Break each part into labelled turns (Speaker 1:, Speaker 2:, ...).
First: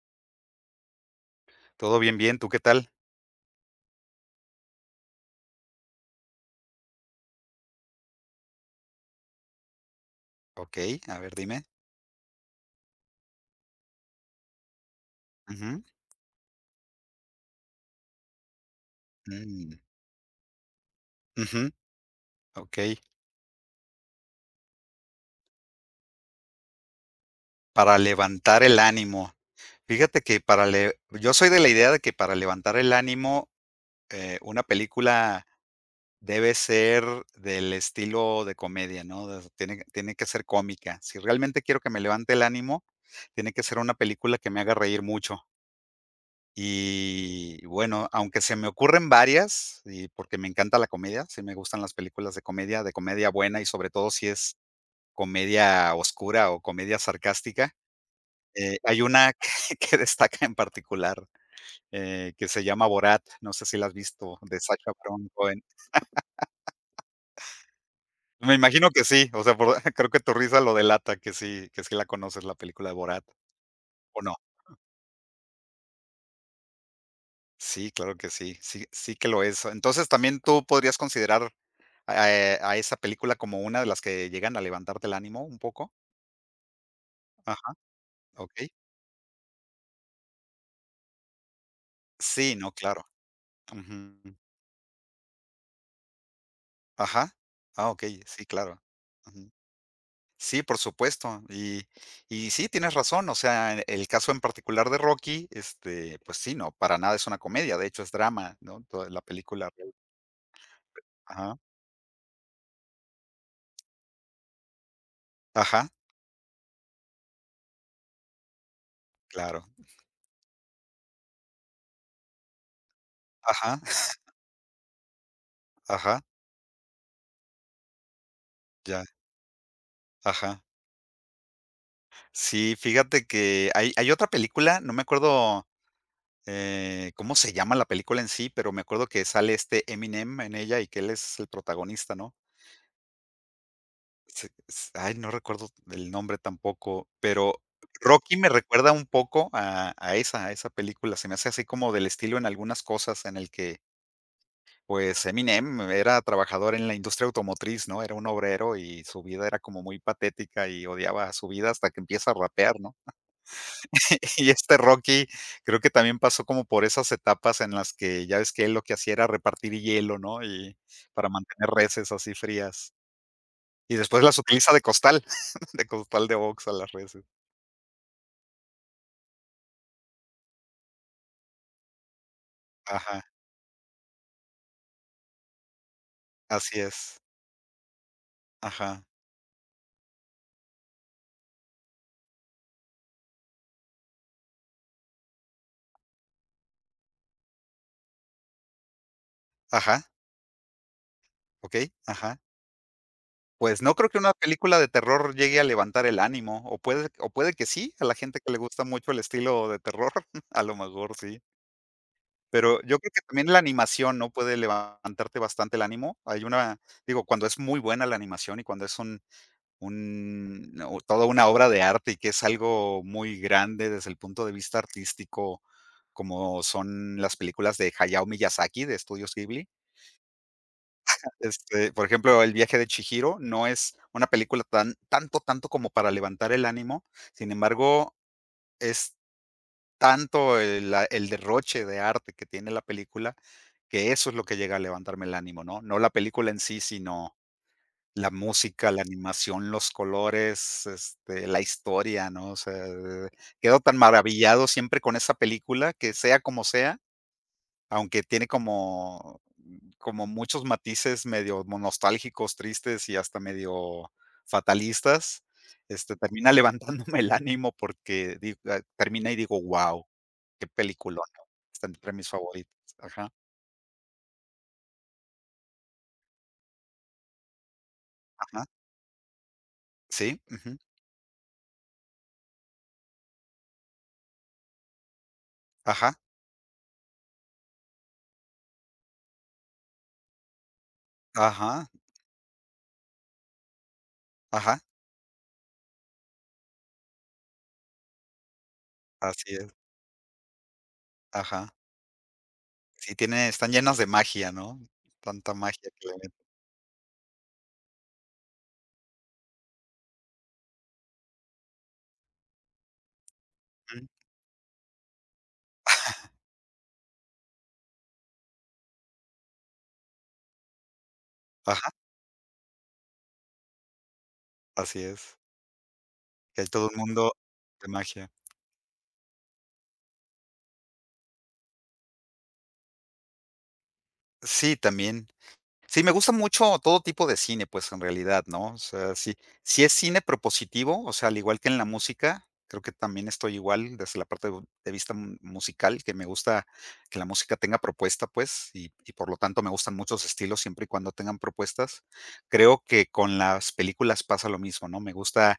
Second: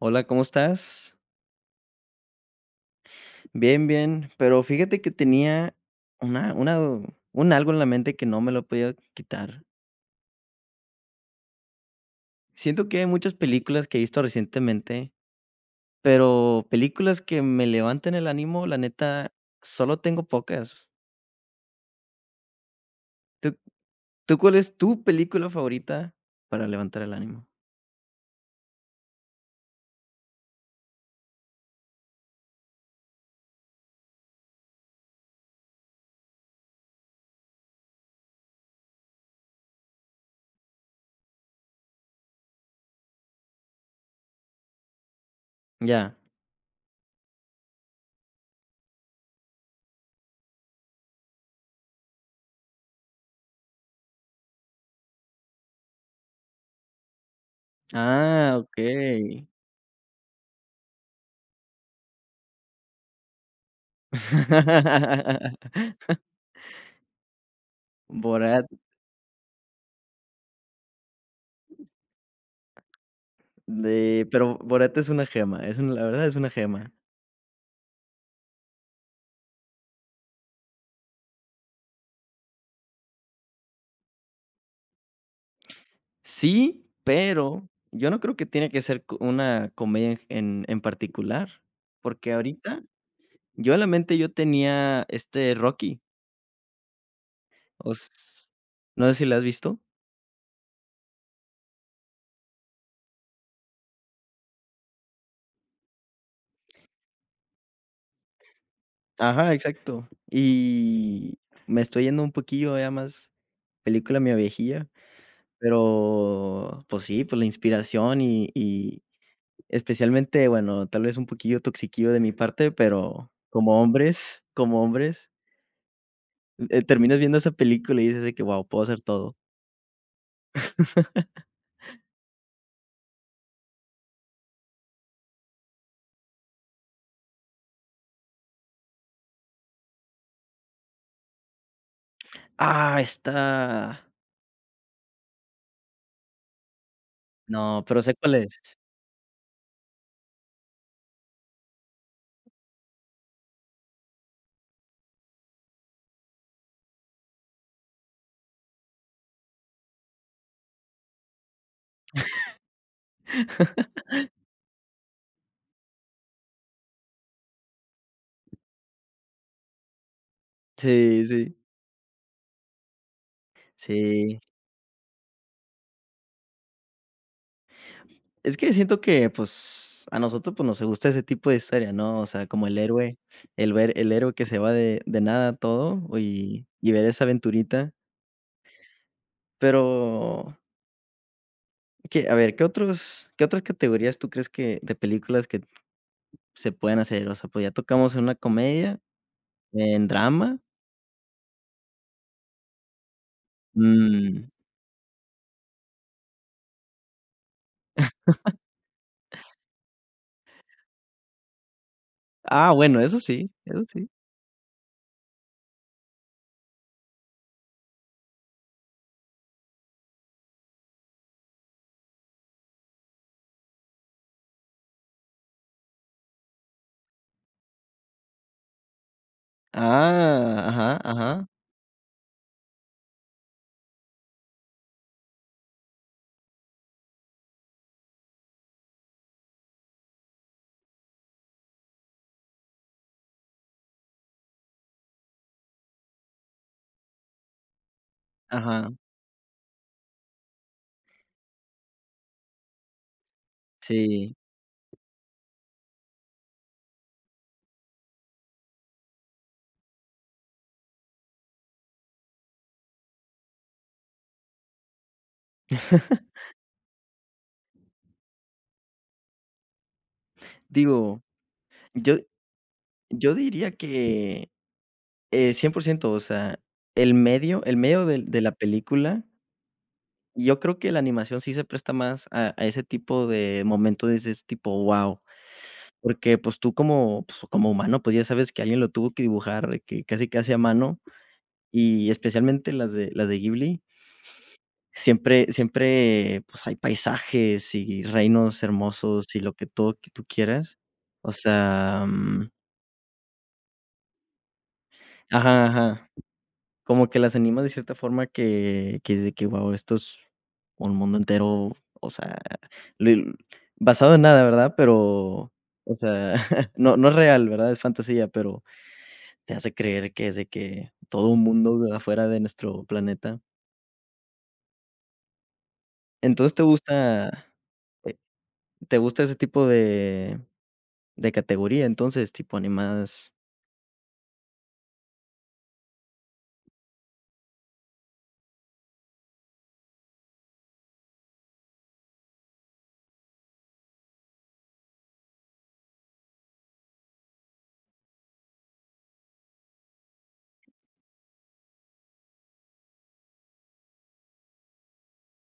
Speaker 1: Hola, ¿cómo estás?
Speaker 2: Todo bien, bien, ¿tú qué tal?
Speaker 1: Bien, bien, pero fíjate que tenía una un algo en la mente que no me lo podía quitar.
Speaker 2: Okey, a ver, dime.
Speaker 1: Siento que hay muchas películas que he visto recientemente,
Speaker 2: Ujú,
Speaker 1: pero películas que me levanten el ánimo, la neta,
Speaker 2: mm,
Speaker 1: solo tengo pocas.
Speaker 2: ujú, okey.
Speaker 1: ¿Tú tú cuál es tu película favorita para levantar el ánimo?
Speaker 2: Para levantar el ánimo. Fíjate que para le yo soy de la idea de que para levantar el ánimo, una película debe ser del estilo de comedia, ¿no? De tiene tiene que ser cómica. Si realmente quiero que me levante el ánimo, tiene que ser una película que me haga reír mucho.
Speaker 1: Ya.
Speaker 2: Y bueno, aunque se me ocurren varias, y porque me encanta la comedia, sí me gustan las películas de comedia buena y sobre todo si es comedia oscura o comedia sarcástica.
Speaker 1: Ah,
Speaker 2: Hay una
Speaker 1: okey.
Speaker 2: que destaca en particular, que se llama Borat, no sé si la has visto, de Sacha Baron Cohen. Me
Speaker 1: Borat.
Speaker 2: imagino que sí, o sea, por creo que tu risa lo delata, que sí la conoces, la película de Borat, ¿o
Speaker 1: De
Speaker 2: no?
Speaker 1: pero Borat es una gema, es una la verdad es una gema.
Speaker 2: Sí, claro que sí, sí sí que lo es. Entonces, también tú podrías considerar, a esa película como una de las que llegan a levantarte el ánimo un poco.
Speaker 1: Sí, pero
Speaker 2: Ajá,
Speaker 1: yo no creo que
Speaker 2: ¿ok?
Speaker 1: tiene que ser co una comedia en particular, porque
Speaker 2: Sí, no,
Speaker 1: ahorita
Speaker 2: claro.
Speaker 1: yo en la mente
Speaker 2: Ujú.
Speaker 1: yo tenía, Rocky,
Speaker 2: Ajá. Ah, ok, sí,
Speaker 1: os
Speaker 2: claro.
Speaker 1: no sé si la has
Speaker 2: Ujú.
Speaker 1: visto.
Speaker 2: Sí, por supuesto. Y sí, tienes razón, o sea, en el caso en particular de Rocky, este, pues sí, no, para nada es una comedia, de hecho es drama, ¿no? Toda la
Speaker 1: Ajá,
Speaker 2: película.
Speaker 1: exacto. Y
Speaker 2: Ajá.
Speaker 1: me estoy yendo un poquillo ya más película mi viejilla,
Speaker 2: Ajá,
Speaker 1: pero, pues sí, pues la inspiración y
Speaker 2: claro.
Speaker 1: especialmente, bueno, tal vez un poquillo toxiquillo de mi parte, pero
Speaker 2: Ajá,
Speaker 1: como hombres,
Speaker 2: ajá,
Speaker 1: terminas viendo esa película y dices de que: "Wow, puedo hacer
Speaker 2: ya,
Speaker 1: todo".
Speaker 2: ajá. Sí, fíjate que hay otra película, no me acuerdo, cómo se llama la película en sí, pero me acuerdo que sale este Eminem en ella y que él es el protagonista, ¿no?
Speaker 1: Ah, está.
Speaker 2: Se s ay, no recuerdo el nombre tampoco, pero
Speaker 1: No, pero sé cuál
Speaker 2: Rocky me
Speaker 1: es.
Speaker 2: recuerda un poco a esa película, se me hace así como del estilo en algunas cosas en el que, pues, Eminem era trabajador en la industria automotriz, ¿no? Era un obrero y su vida era como muy patética y odiaba su vida hasta que empieza a rapear, ¿no? Y este Rocky, creo que también pasó como por esas etapas en las que ya ves que él lo que hacía era repartir hielo, ¿no? Y
Speaker 1: Sí,
Speaker 2: para
Speaker 1: sí,
Speaker 2: mantener reses así frías. Y después las
Speaker 1: sí.
Speaker 2: utiliza de costal, de costal de box a las reses.
Speaker 1: Es que siento que, pues, a nosotros, pues, nos gusta ese tipo de historia, ¿no? O sea, como el héroe,
Speaker 2: Ajá,
Speaker 1: el ver el héroe que se va de nada a todo y
Speaker 2: así
Speaker 1: y ver
Speaker 2: es.
Speaker 1: esa aventurita.
Speaker 2: Ajá,
Speaker 1: Pero que, a ver, qué otras categorías tú crees que de películas que se pueden hacer? O sea, pues, ya tocamos en una comedia,
Speaker 2: ajá,
Speaker 1: en drama,
Speaker 2: okey, ajá. Pues no creo que una
Speaker 1: mm,
Speaker 2: película de terror llegue a levantar el ánimo, o puede que sí, a la gente que le gusta mucho el estilo de terror, a lo mejor sí.
Speaker 1: ah,
Speaker 2: Pero yo
Speaker 1: bueno,
Speaker 2: creo
Speaker 1: eso
Speaker 2: que también
Speaker 1: sí,
Speaker 2: la
Speaker 1: eso sí.
Speaker 2: animación, ¿no?, puede levantarte bastante el ánimo. Hay una, digo, cuando es muy buena la animación y cuando es un o toda una obra de arte y que es algo muy grande desde el punto de vista artístico, como son las películas de Hayao Miyazaki, de Estudios Ghibli.
Speaker 1: Ah, ajá, ajá,
Speaker 2: Este, por ejemplo, El viaje de Chihiro no es una película tanto, tanto como para levantar el ánimo. Sin embargo, es tanto el derroche de arte que tiene la película, que eso es lo que llega a levantarme el ánimo, ¿no? No la película en sí, sino la música,
Speaker 1: ajá.
Speaker 2: la animación, los colores, este, la historia, ¿no? O sea, quedo tan
Speaker 1: Sí.
Speaker 2: maravillado siempre con esa película que sea como sea, aunque tiene como muchos matices medio nostálgicos, tristes y hasta medio fatalistas, este, termina levantándome el ánimo porque termina y digo: "Guau, qué
Speaker 1: Digo,
Speaker 2: peliculón", ¿no? Está entre
Speaker 1: yo
Speaker 2: mis favoritos. Ajá,
Speaker 1: yo diría que, 100%, o sea, el medio del de la
Speaker 2: ajá,
Speaker 1: película,
Speaker 2: sí,
Speaker 1: yo
Speaker 2: ujú,
Speaker 1: creo que la animación sí se presta más a ese tipo de momentos, de ese tipo: wow,
Speaker 2: ajá,
Speaker 1: porque, pues, tú como, pues, como humano, pues, ya sabes que alguien lo tuvo que dibujar de que casi, casi a mano,
Speaker 2: ajá,
Speaker 1: y especialmente las de Ghibli,
Speaker 2: ajá,
Speaker 1: siempre siempre, pues, hay paisajes y reinos hermosos y
Speaker 2: así
Speaker 1: lo que
Speaker 2: es,
Speaker 1: todo que tú quieras. O
Speaker 2: ajá.
Speaker 1: sea, mm.
Speaker 2: Sí, tiene están llenas de magia, ¿no? Tanta
Speaker 1: Ajá,
Speaker 2: magia que
Speaker 1: ajá.
Speaker 2: le meten.
Speaker 1: Como que las anima de cierta forma que es de que, guau, esto es un mundo entero, o sea, lel
Speaker 2: Ujú,
Speaker 1: basado en nada, ¿verdad? Pero, o sea, no es real, ¿verdad? Es fantasía, pero te hace creer que es de que todo un mundo
Speaker 2: ajá,
Speaker 1: de afuera de nuestro planeta.
Speaker 2: así es.
Speaker 1: Entonces,
Speaker 2: Que hay todo un mundo de
Speaker 1: te
Speaker 2: magia.
Speaker 1: te gusta ese tipo de categoría? Entonces, tipo animadas.
Speaker 2: Sí, también. Sí, me gusta mucho todo tipo de cine, pues, en realidad, ¿no? O sea, sí, si es cine propositivo, o sea, al igual que en la música, creo que también estoy igual desde la parte de vista musical, que me gusta que la música tenga propuesta, pues, y por lo tanto me gustan muchos estilos siempre y cuando tengan propuestas. Creo que con las películas pasa lo mismo, ¿no? Me gusta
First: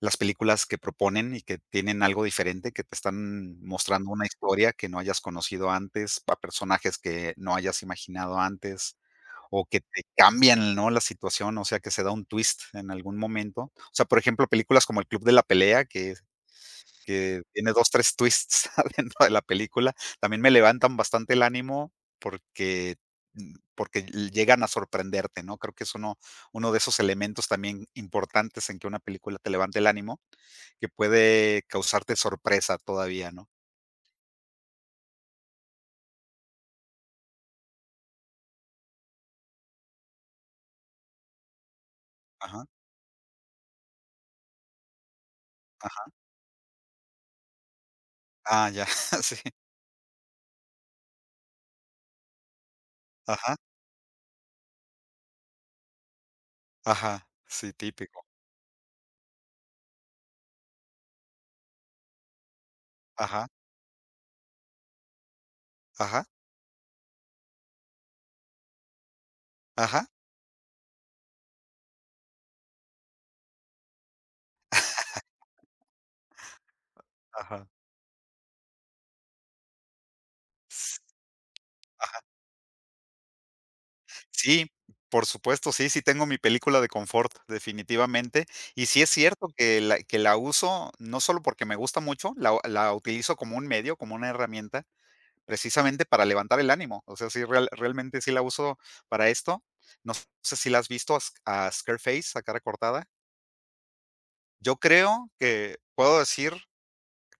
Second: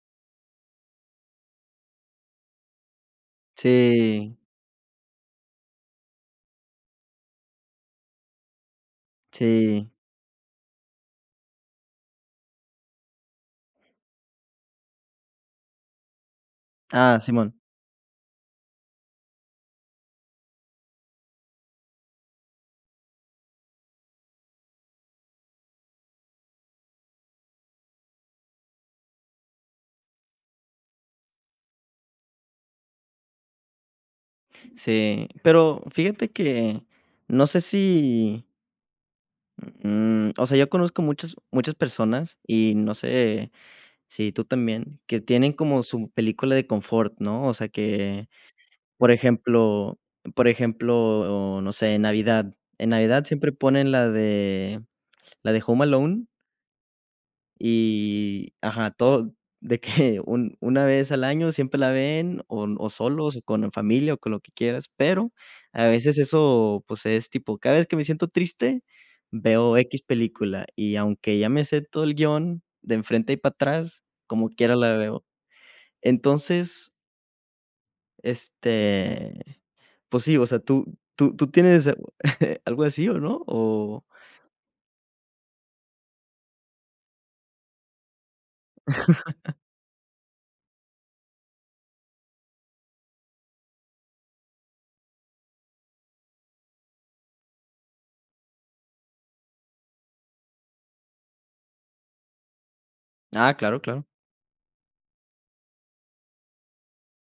Speaker 2: las películas que proponen y que tienen algo diferente, que te están mostrando una
Speaker 1: Sí,
Speaker 2: historia que no hayas conocido antes, a personajes que no hayas imaginado antes o que
Speaker 1: sí.
Speaker 2: te cambian, ¿no?, la situación, o sea, que se da un twist en algún momento. O sea, por ejemplo, películas como El Club de la Pelea, que
Speaker 1: Ah,
Speaker 2: que
Speaker 1: simón.
Speaker 2: tiene 2 3 twists dentro de la película, también me levantan bastante el ánimo porque, porque llegan a sorprenderte, ¿no? Creo que es uno de esos elementos también importantes en que una película te levante el ánimo, que puede causarte sorpresa todavía, ¿no?
Speaker 1: Sí, pero fíjate que no sé si, o sea, yo conozco muchas muchas personas
Speaker 2: Ajá,
Speaker 1: y no sé si tú también, que tienen como su
Speaker 2: ajá.
Speaker 1: película de confort, ¿no? O sea, que,
Speaker 2: Ah, ya,
Speaker 1: por
Speaker 2: sí.
Speaker 1: ejemplo por ejemplo, no sé, en Navidad. En Navidad siempre
Speaker 2: Ajá,
Speaker 1: ponen la de Home Alone.
Speaker 2: ajá. Sí, típico.
Speaker 1: Y ajá, todo de que un una vez al año siempre la ven, o solos, o
Speaker 2: Ajá,
Speaker 1: con familia, o con lo que quieras, pero a veces
Speaker 2: ajá,
Speaker 1: eso, pues, es tipo, cada vez que me siento triste, veo x
Speaker 2: ajá,
Speaker 1: película, y aunque ya me sé todo el guión de enfrente y para atrás, como quiera la veo. Entonces,
Speaker 2: ajá.
Speaker 1: este, pues sí, o sea, ¿tú
Speaker 2: S
Speaker 1: tú tú tienes
Speaker 2: ajá,
Speaker 1: algo así o no? O
Speaker 2: sí, por supuesto, sí, sí tengo mi película de confort, definitivamente. Y sí es cierto que la uso no solo porque me gusta mucho, la utilizo como un medio, como una herramienta, precisamente para levantar el ánimo. O sea, sí, realmente sí la uso para esto. No sé si la has visto a Sc a Scarface, a Cara Cortada.
Speaker 1: ah, claro, claro.
Speaker 2: Yo creo que puedo decir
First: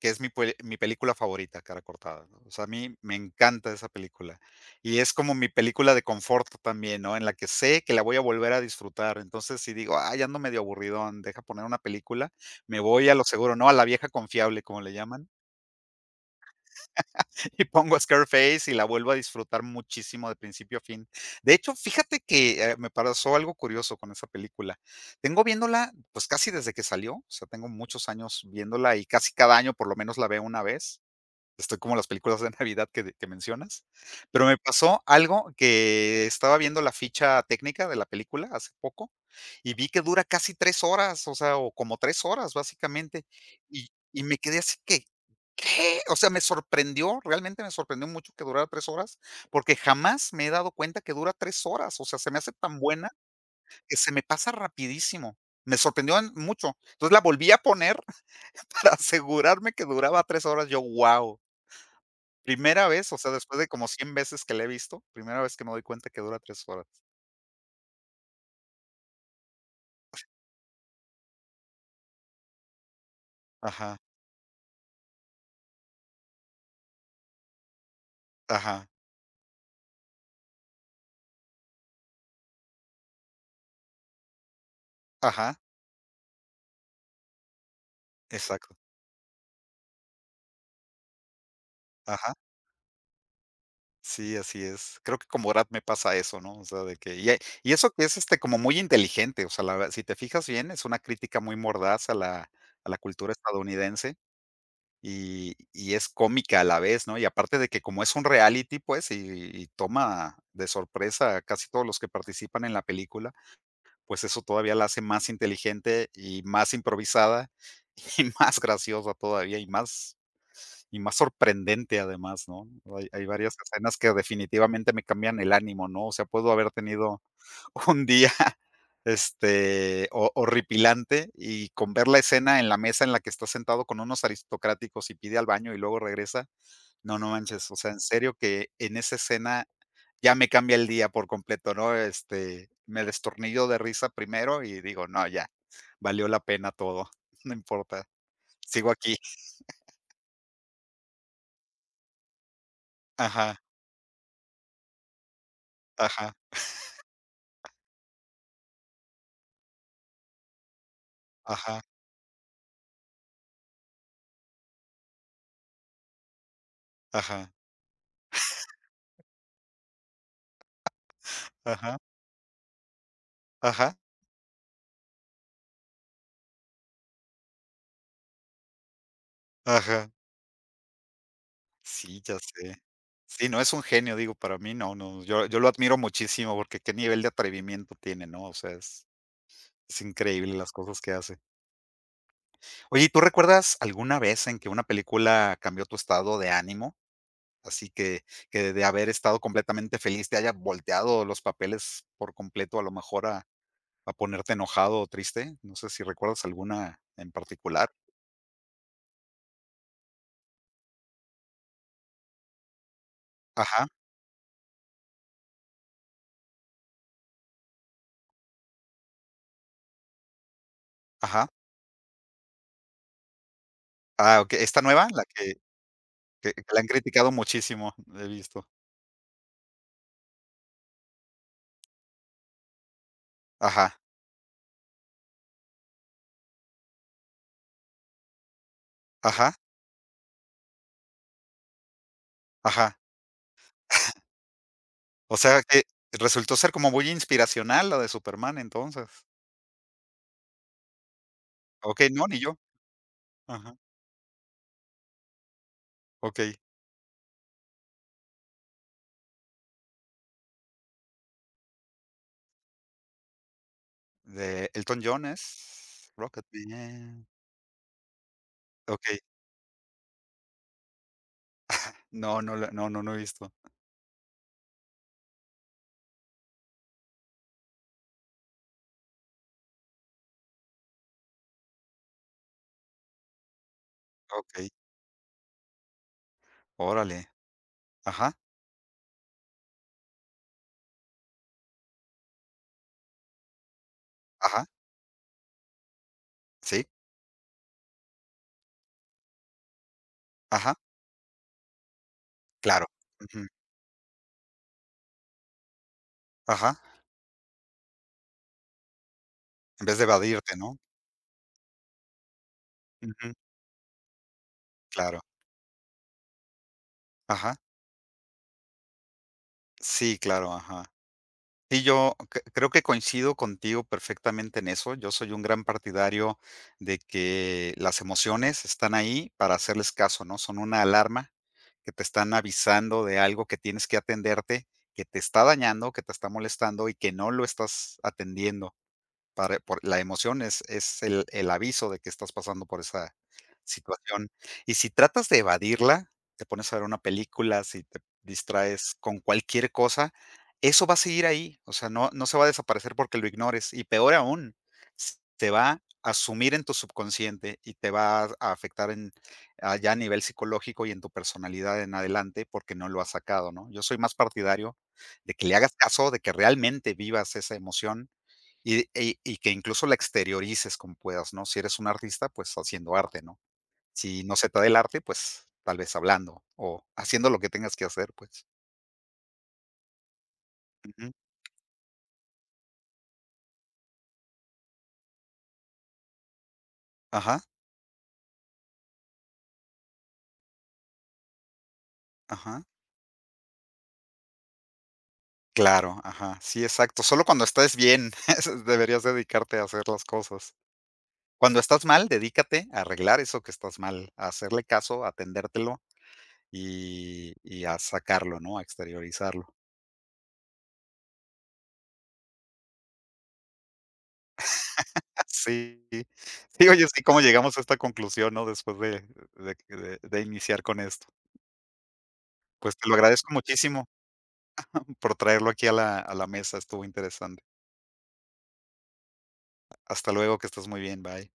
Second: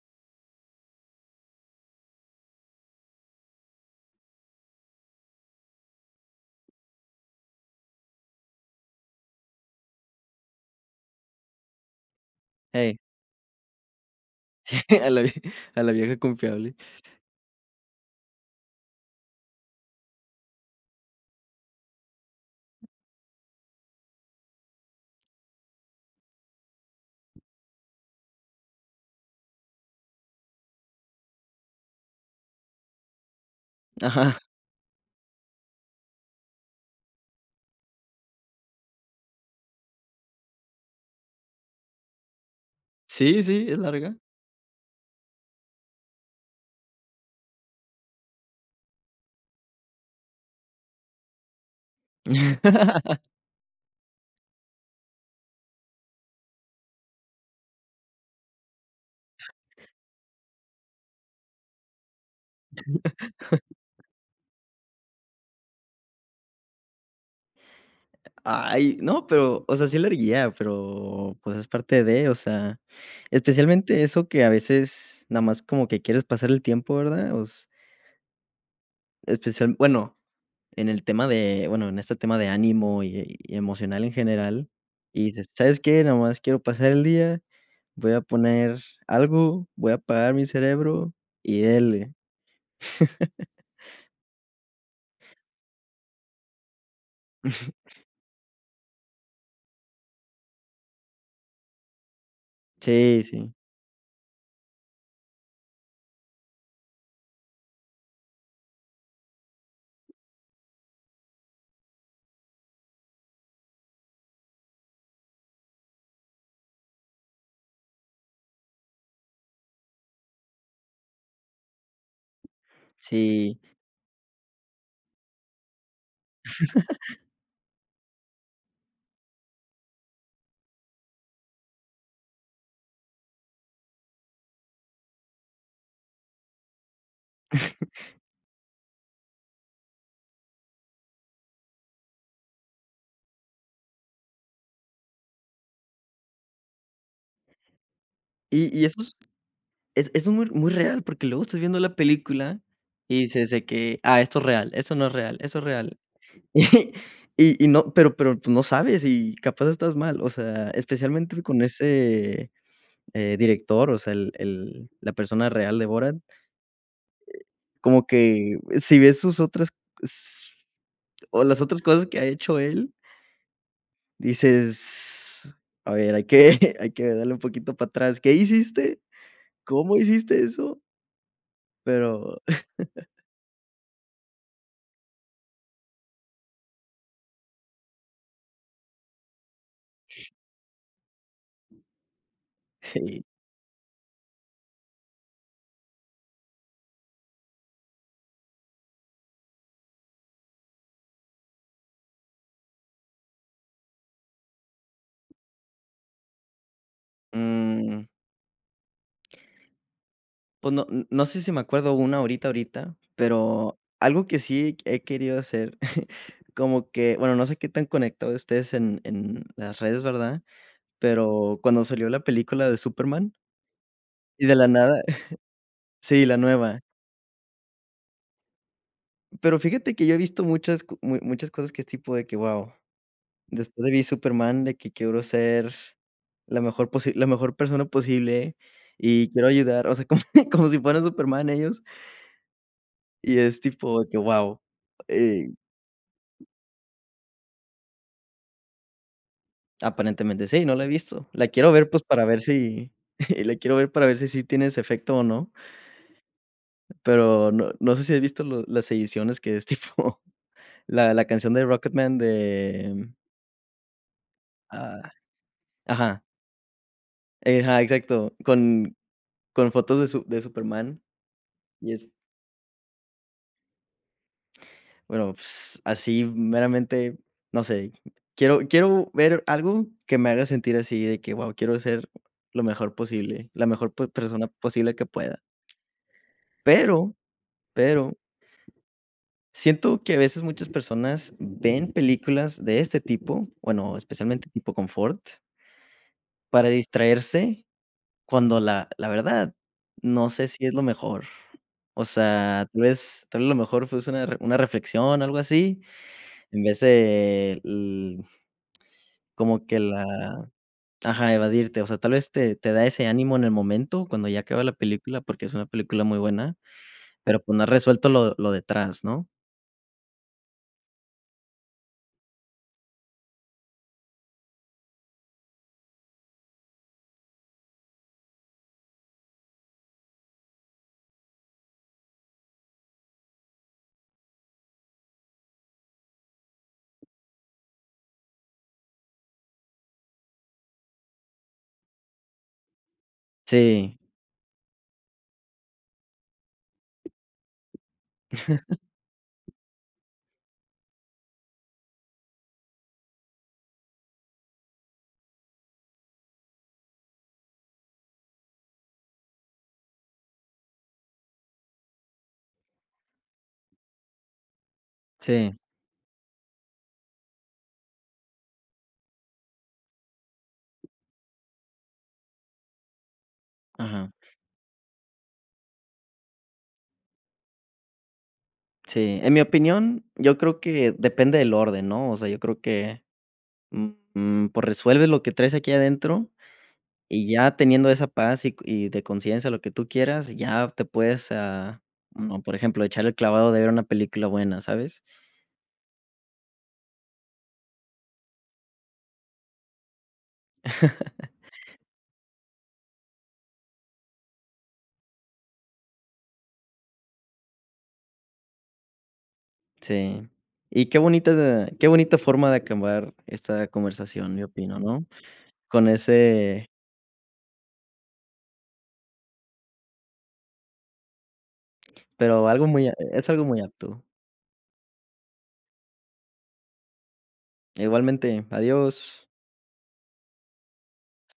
Speaker 2: que es mi película favorita, Cara Cortada, ¿no? O sea, a mí me encanta esa película. Y es como mi película de confort también, ¿no? En la que sé que la voy a volver a disfrutar. Entonces, si digo, ay, ando medio aburridón, deja poner una película, me
Speaker 1: Ey,
Speaker 2: voy a lo seguro, ¿no? A la vieja confiable, como le
Speaker 1: a la
Speaker 2: llaman,
Speaker 1: vie a la vieja confiable.
Speaker 2: y pongo Scarface y la vuelvo a disfrutar muchísimo de principio a fin. De hecho, fíjate que me pasó algo curioso con esa película. Tengo viéndola, pues casi desde que salió, o sea, tengo muchos años viéndola y casi cada año por lo menos la veo una vez. Estoy como las películas de Navidad que mencionas,
Speaker 1: Ajá.
Speaker 2: pero me pasó algo que estaba viendo la ficha técnica de la película hace poco y vi que dura casi 3 horas, o sea, o como 3 horas, básicamente,
Speaker 1: Sí, sí, es
Speaker 2: y
Speaker 1: larga.
Speaker 2: y me quedé así que, ¿qué? O sea, me sorprendió, realmente me sorprendió mucho que durara 3 horas, porque jamás me he dado cuenta que dura 3 horas, o sea, se me hace tan buena que se me pasa rapidísimo. Me sorprendió mucho. Entonces la volví a poner para asegurarme que duraba 3 horas. Yo, wow. Primera vez, o sea, después de como 100 veces que la he visto, primera vez que me doy cuenta que dura 3 horas.
Speaker 1: Ay, no, pero, o sea, sí es larguilla, pero, pues, es parte de, o sea,
Speaker 2: Ajá,
Speaker 1: especialmente eso que a veces nada más como que quieres pasar el tiempo, ¿verdad? Os
Speaker 2: ajá,
Speaker 1: especial bueno, en el tema de, bueno, en este tema de ánimo y emocional en general, y dices:
Speaker 2: ajá,
Speaker 1: "¿Sabes qué? Nada más quiero pasar el día, voy a
Speaker 2: exacto,
Speaker 1: poner algo, voy a apagar mi cerebro y dele".
Speaker 2: ajá. Sí, así es. Creo que con Borat me pasa eso, ¿no? O sea, de que y eso que es, este, como muy inteligente, o sea, la verdad, si te fijas bien, es una crítica muy mordaz a la
Speaker 1: Sí,
Speaker 2: cultura
Speaker 1: sí,
Speaker 2: estadounidense y es cómica a la vez, ¿no? Y aparte de que como es un reality, pues, y toma de sorpresa a casi todos los que participan en la película. Pues eso todavía la hace más inteligente y más improvisada y más graciosa todavía y más sorprendente además, ¿no? Hay varias
Speaker 1: sí.
Speaker 2: escenas que definitivamente me cambian el ánimo, ¿no? O sea, puedo haber tenido un día, este, ho horripilante y con ver la escena en la mesa en la que está sentado con unos aristocráticos y pide al baño y luego regresa. No, no manches, o sea, en serio que en esa escena ya me cambia el día por completo, ¿no? Este, me destornillo de risa primero y digo: "No, ya, valió la pena todo, no importa,
Speaker 1: Y
Speaker 2: sigo
Speaker 1: eso.
Speaker 2: aquí".
Speaker 1: Es muy muy real, porque luego estás viendo la película y dices
Speaker 2: Ajá,
Speaker 1: de que: "Ah, esto es real, eso no es real, eso es real".
Speaker 2: ajá,
Speaker 1: Y no, pero, pues, no sabes y capaz estás mal, o sea, especialmente con
Speaker 2: ajá,
Speaker 1: ese, director, o sea, el la persona real de Borat,
Speaker 2: ajá,
Speaker 1: como que si ves sus otras s o las otras
Speaker 2: ajá,
Speaker 1: cosas que ha hecho él,
Speaker 2: ajá,
Speaker 1: dices: "A ver, hay que hay que darle un poquito para atrás, ¿qué hiciste? ¿Cómo
Speaker 2: ajá.
Speaker 1: hiciste eso?".
Speaker 2: Sí, ya
Speaker 1: Pero
Speaker 2: sé. Sí, no, es un genio, digo, para mí no, no, yo lo admiro muchísimo porque qué nivel de atrevimiento tiene, ¿no? O sea, es increíble las cosas que hace. Oye, ¿y tú
Speaker 1: sí,
Speaker 2: recuerdas alguna vez en que una película cambió tu estado de ánimo? Así que de haber estado completamente feliz te haya volteado los papeles por completo, a lo mejor a ponerte enojado o triste. No sé si recuerdas alguna en particular.
Speaker 1: mm. Pues no no sé si me acuerdo una ahorita, ahorita, pero
Speaker 2: Ajá,
Speaker 1: algo que sí he querido hacer, como que, bueno, no sé qué tan conectado estés en las redes, ¿verdad?
Speaker 2: ajá.
Speaker 1: Pero cuando salió la película de Superman
Speaker 2: Ah,
Speaker 1: y
Speaker 2: ok,
Speaker 1: de la
Speaker 2: ¿esta
Speaker 1: nada
Speaker 2: nueva? La que
Speaker 1: sí, la
Speaker 2: que que la
Speaker 1: nueva.
Speaker 2: han criticado muchísimo, he visto.
Speaker 1: Pero fíjate que yo he visto muchas co mu muchas cosas que es tipo de que, wow. Después de
Speaker 2: Ajá,
Speaker 1: vi Superman, de que quiero ser la mejor persona posible y
Speaker 2: ajá,
Speaker 1: quiero ayudar, o sea, como como si fueran Superman ellos,
Speaker 2: ajá.
Speaker 1: y es tipo de que, wow.
Speaker 2: O sea que resultó ser como muy inspiracional la de Superman entonces.
Speaker 1: Aparentemente sí, no la he visto. La quiero ver, pues,
Speaker 2: Okey,
Speaker 1: para
Speaker 2: no, ni
Speaker 1: ver
Speaker 2: yo.
Speaker 1: si la
Speaker 2: Ajá,
Speaker 1: quiero ver para ver si sí tiene ese efecto o no,
Speaker 2: okey.
Speaker 1: pero no sé si has visto lo las ediciones que es tipo la canción de Rocketman. De
Speaker 2: De Elton
Speaker 1: ah,
Speaker 2: John es
Speaker 1: ajá,
Speaker 2: Rocketman.
Speaker 1: ajá, exacto, con
Speaker 2: Okey.
Speaker 1: fotos de su de Superman. Y es
Speaker 2: No, no la no, no, no he visto.
Speaker 1: bueno, pues, así meramente, no sé, quiero ver algo que me haga sentir así de que, wow, quiero ser lo mejor posible, la mejor pe persona
Speaker 2: Okey.
Speaker 1: posible que pueda, pero
Speaker 2: Órale.
Speaker 1: pero
Speaker 2: Ajá,
Speaker 1: Siento que a veces muchas personas ven películas de este tipo, bueno, especialmente
Speaker 2: ajá,
Speaker 1: tipo confort, para
Speaker 2: sí,
Speaker 1: distraerse cuando la verdad, no sé si
Speaker 2: ajá,
Speaker 1: es lo mejor. O sea,
Speaker 2: claro.
Speaker 1: tal
Speaker 2: Ujú,
Speaker 1: vez lo mejor fue una reflexión, algo así, en vez
Speaker 2: ajá,
Speaker 1: de l como que
Speaker 2: en vez de
Speaker 1: la
Speaker 2: evadirte, ¿no?
Speaker 1: ajá, evadirte. O sea, tal vez te da ese
Speaker 2: Ujú,
Speaker 1: ánimo en el momento cuando ya acaba la
Speaker 2: claro,
Speaker 1: película, porque es una película muy buena, pero,
Speaker 2: ajá,
Speaker 1: pues, no has resuelto lo detrás, ¿no?
Speaker 2: sí, claro, ajá. Sí, yo creo que coincido contigo perfectamente en eso. Yo soy un gran partidario de que las emociones están ahí para hacerles caso, ¿no? Son una alarma que te están avisando de algo que tienes que atenderte, que te está dañando, que te está molestando y que no lo estás atendiendo. Para por la emoción es el aviso de que estás pasando por esa
Speaker 1: Sí,
Speaker 2: situación. Y si tratas de evadirla, te pones a ver una película, si te distraes con cualquier cosa, eso va a seguir ahí, o sea, no se va a desaparecer porque lo ignores, y peor aún, s te va a sumir en tu subconsciente y te va a afectar ya a nivel psicológico y en tu personalidad en adelante, porque no lo has sacado, ¿no? Yo soy más partidario de que le
Speaker 1: sí,
Speaker 2: hagas caso, de que realmente vivas esa emoción y que incluso la exteriorices como puedas, ¿no? Si eres un artista, pues haciendo arte, ¿no?
Speaker 1: ajá.
Speaker 2: Si no se te da el arte, pues tal vez hablando o haciendo lo que tengas que hacer, pues.
Speaker 1: Sí, en mi opinión, yo creo que
Speaker 2: Ujú.
Speaker 1: depende del orden, ¿no? O sea, yo creo que, mm, pues resuelves lo que traes aquí adentro y
Speaker 2: Ajá,
Speaker 1: ya teniendo esa paz y de conciencia, lo que tú quieras, ya te puedes, ah, por
Speaker 2: ajá.
Speaker 1: ejemplo, echar el clavado de ver una película buena, ¿sabes?
Speaker 2: Claro, ajá. Sí, exacto. Solo cuando estés bien, deberías dedicarte a hacer las cosas. Cuando estás mal, dedícate a arreglar eso que estás mal, a hacerle caso, a atendértelo y a sacarlo, ¿no? A exteriorizarlo.
Speaker 1: Sí. Y qué bonita forma de acabar esta conversación, yo opino, ¿no?
Speaker 2: Sí.
Speaker 1: Con
Speaker 2: Sí,
Speaker 1: ese
Speaker 2: oye, sí, cómo llegamos a esta conclusión, ¿no? Después de iniciar con esto.
Speaker 1: pero algo
Speaker 2: Pues, te
Speaker 1: muy a
Speaker 2: lo
Speaker 1: es
Speaker 2: agradezco
Speaker 1: algo muy
Speaker 2: muchísimo
Speaker 1: apto.
Speaker 2: por traerlo aquí a la mesa, estuvo interesante.
Speaker 1: Igualmente, adiós.
Speaker 2: Hasta luego, que estés muy bien, bye.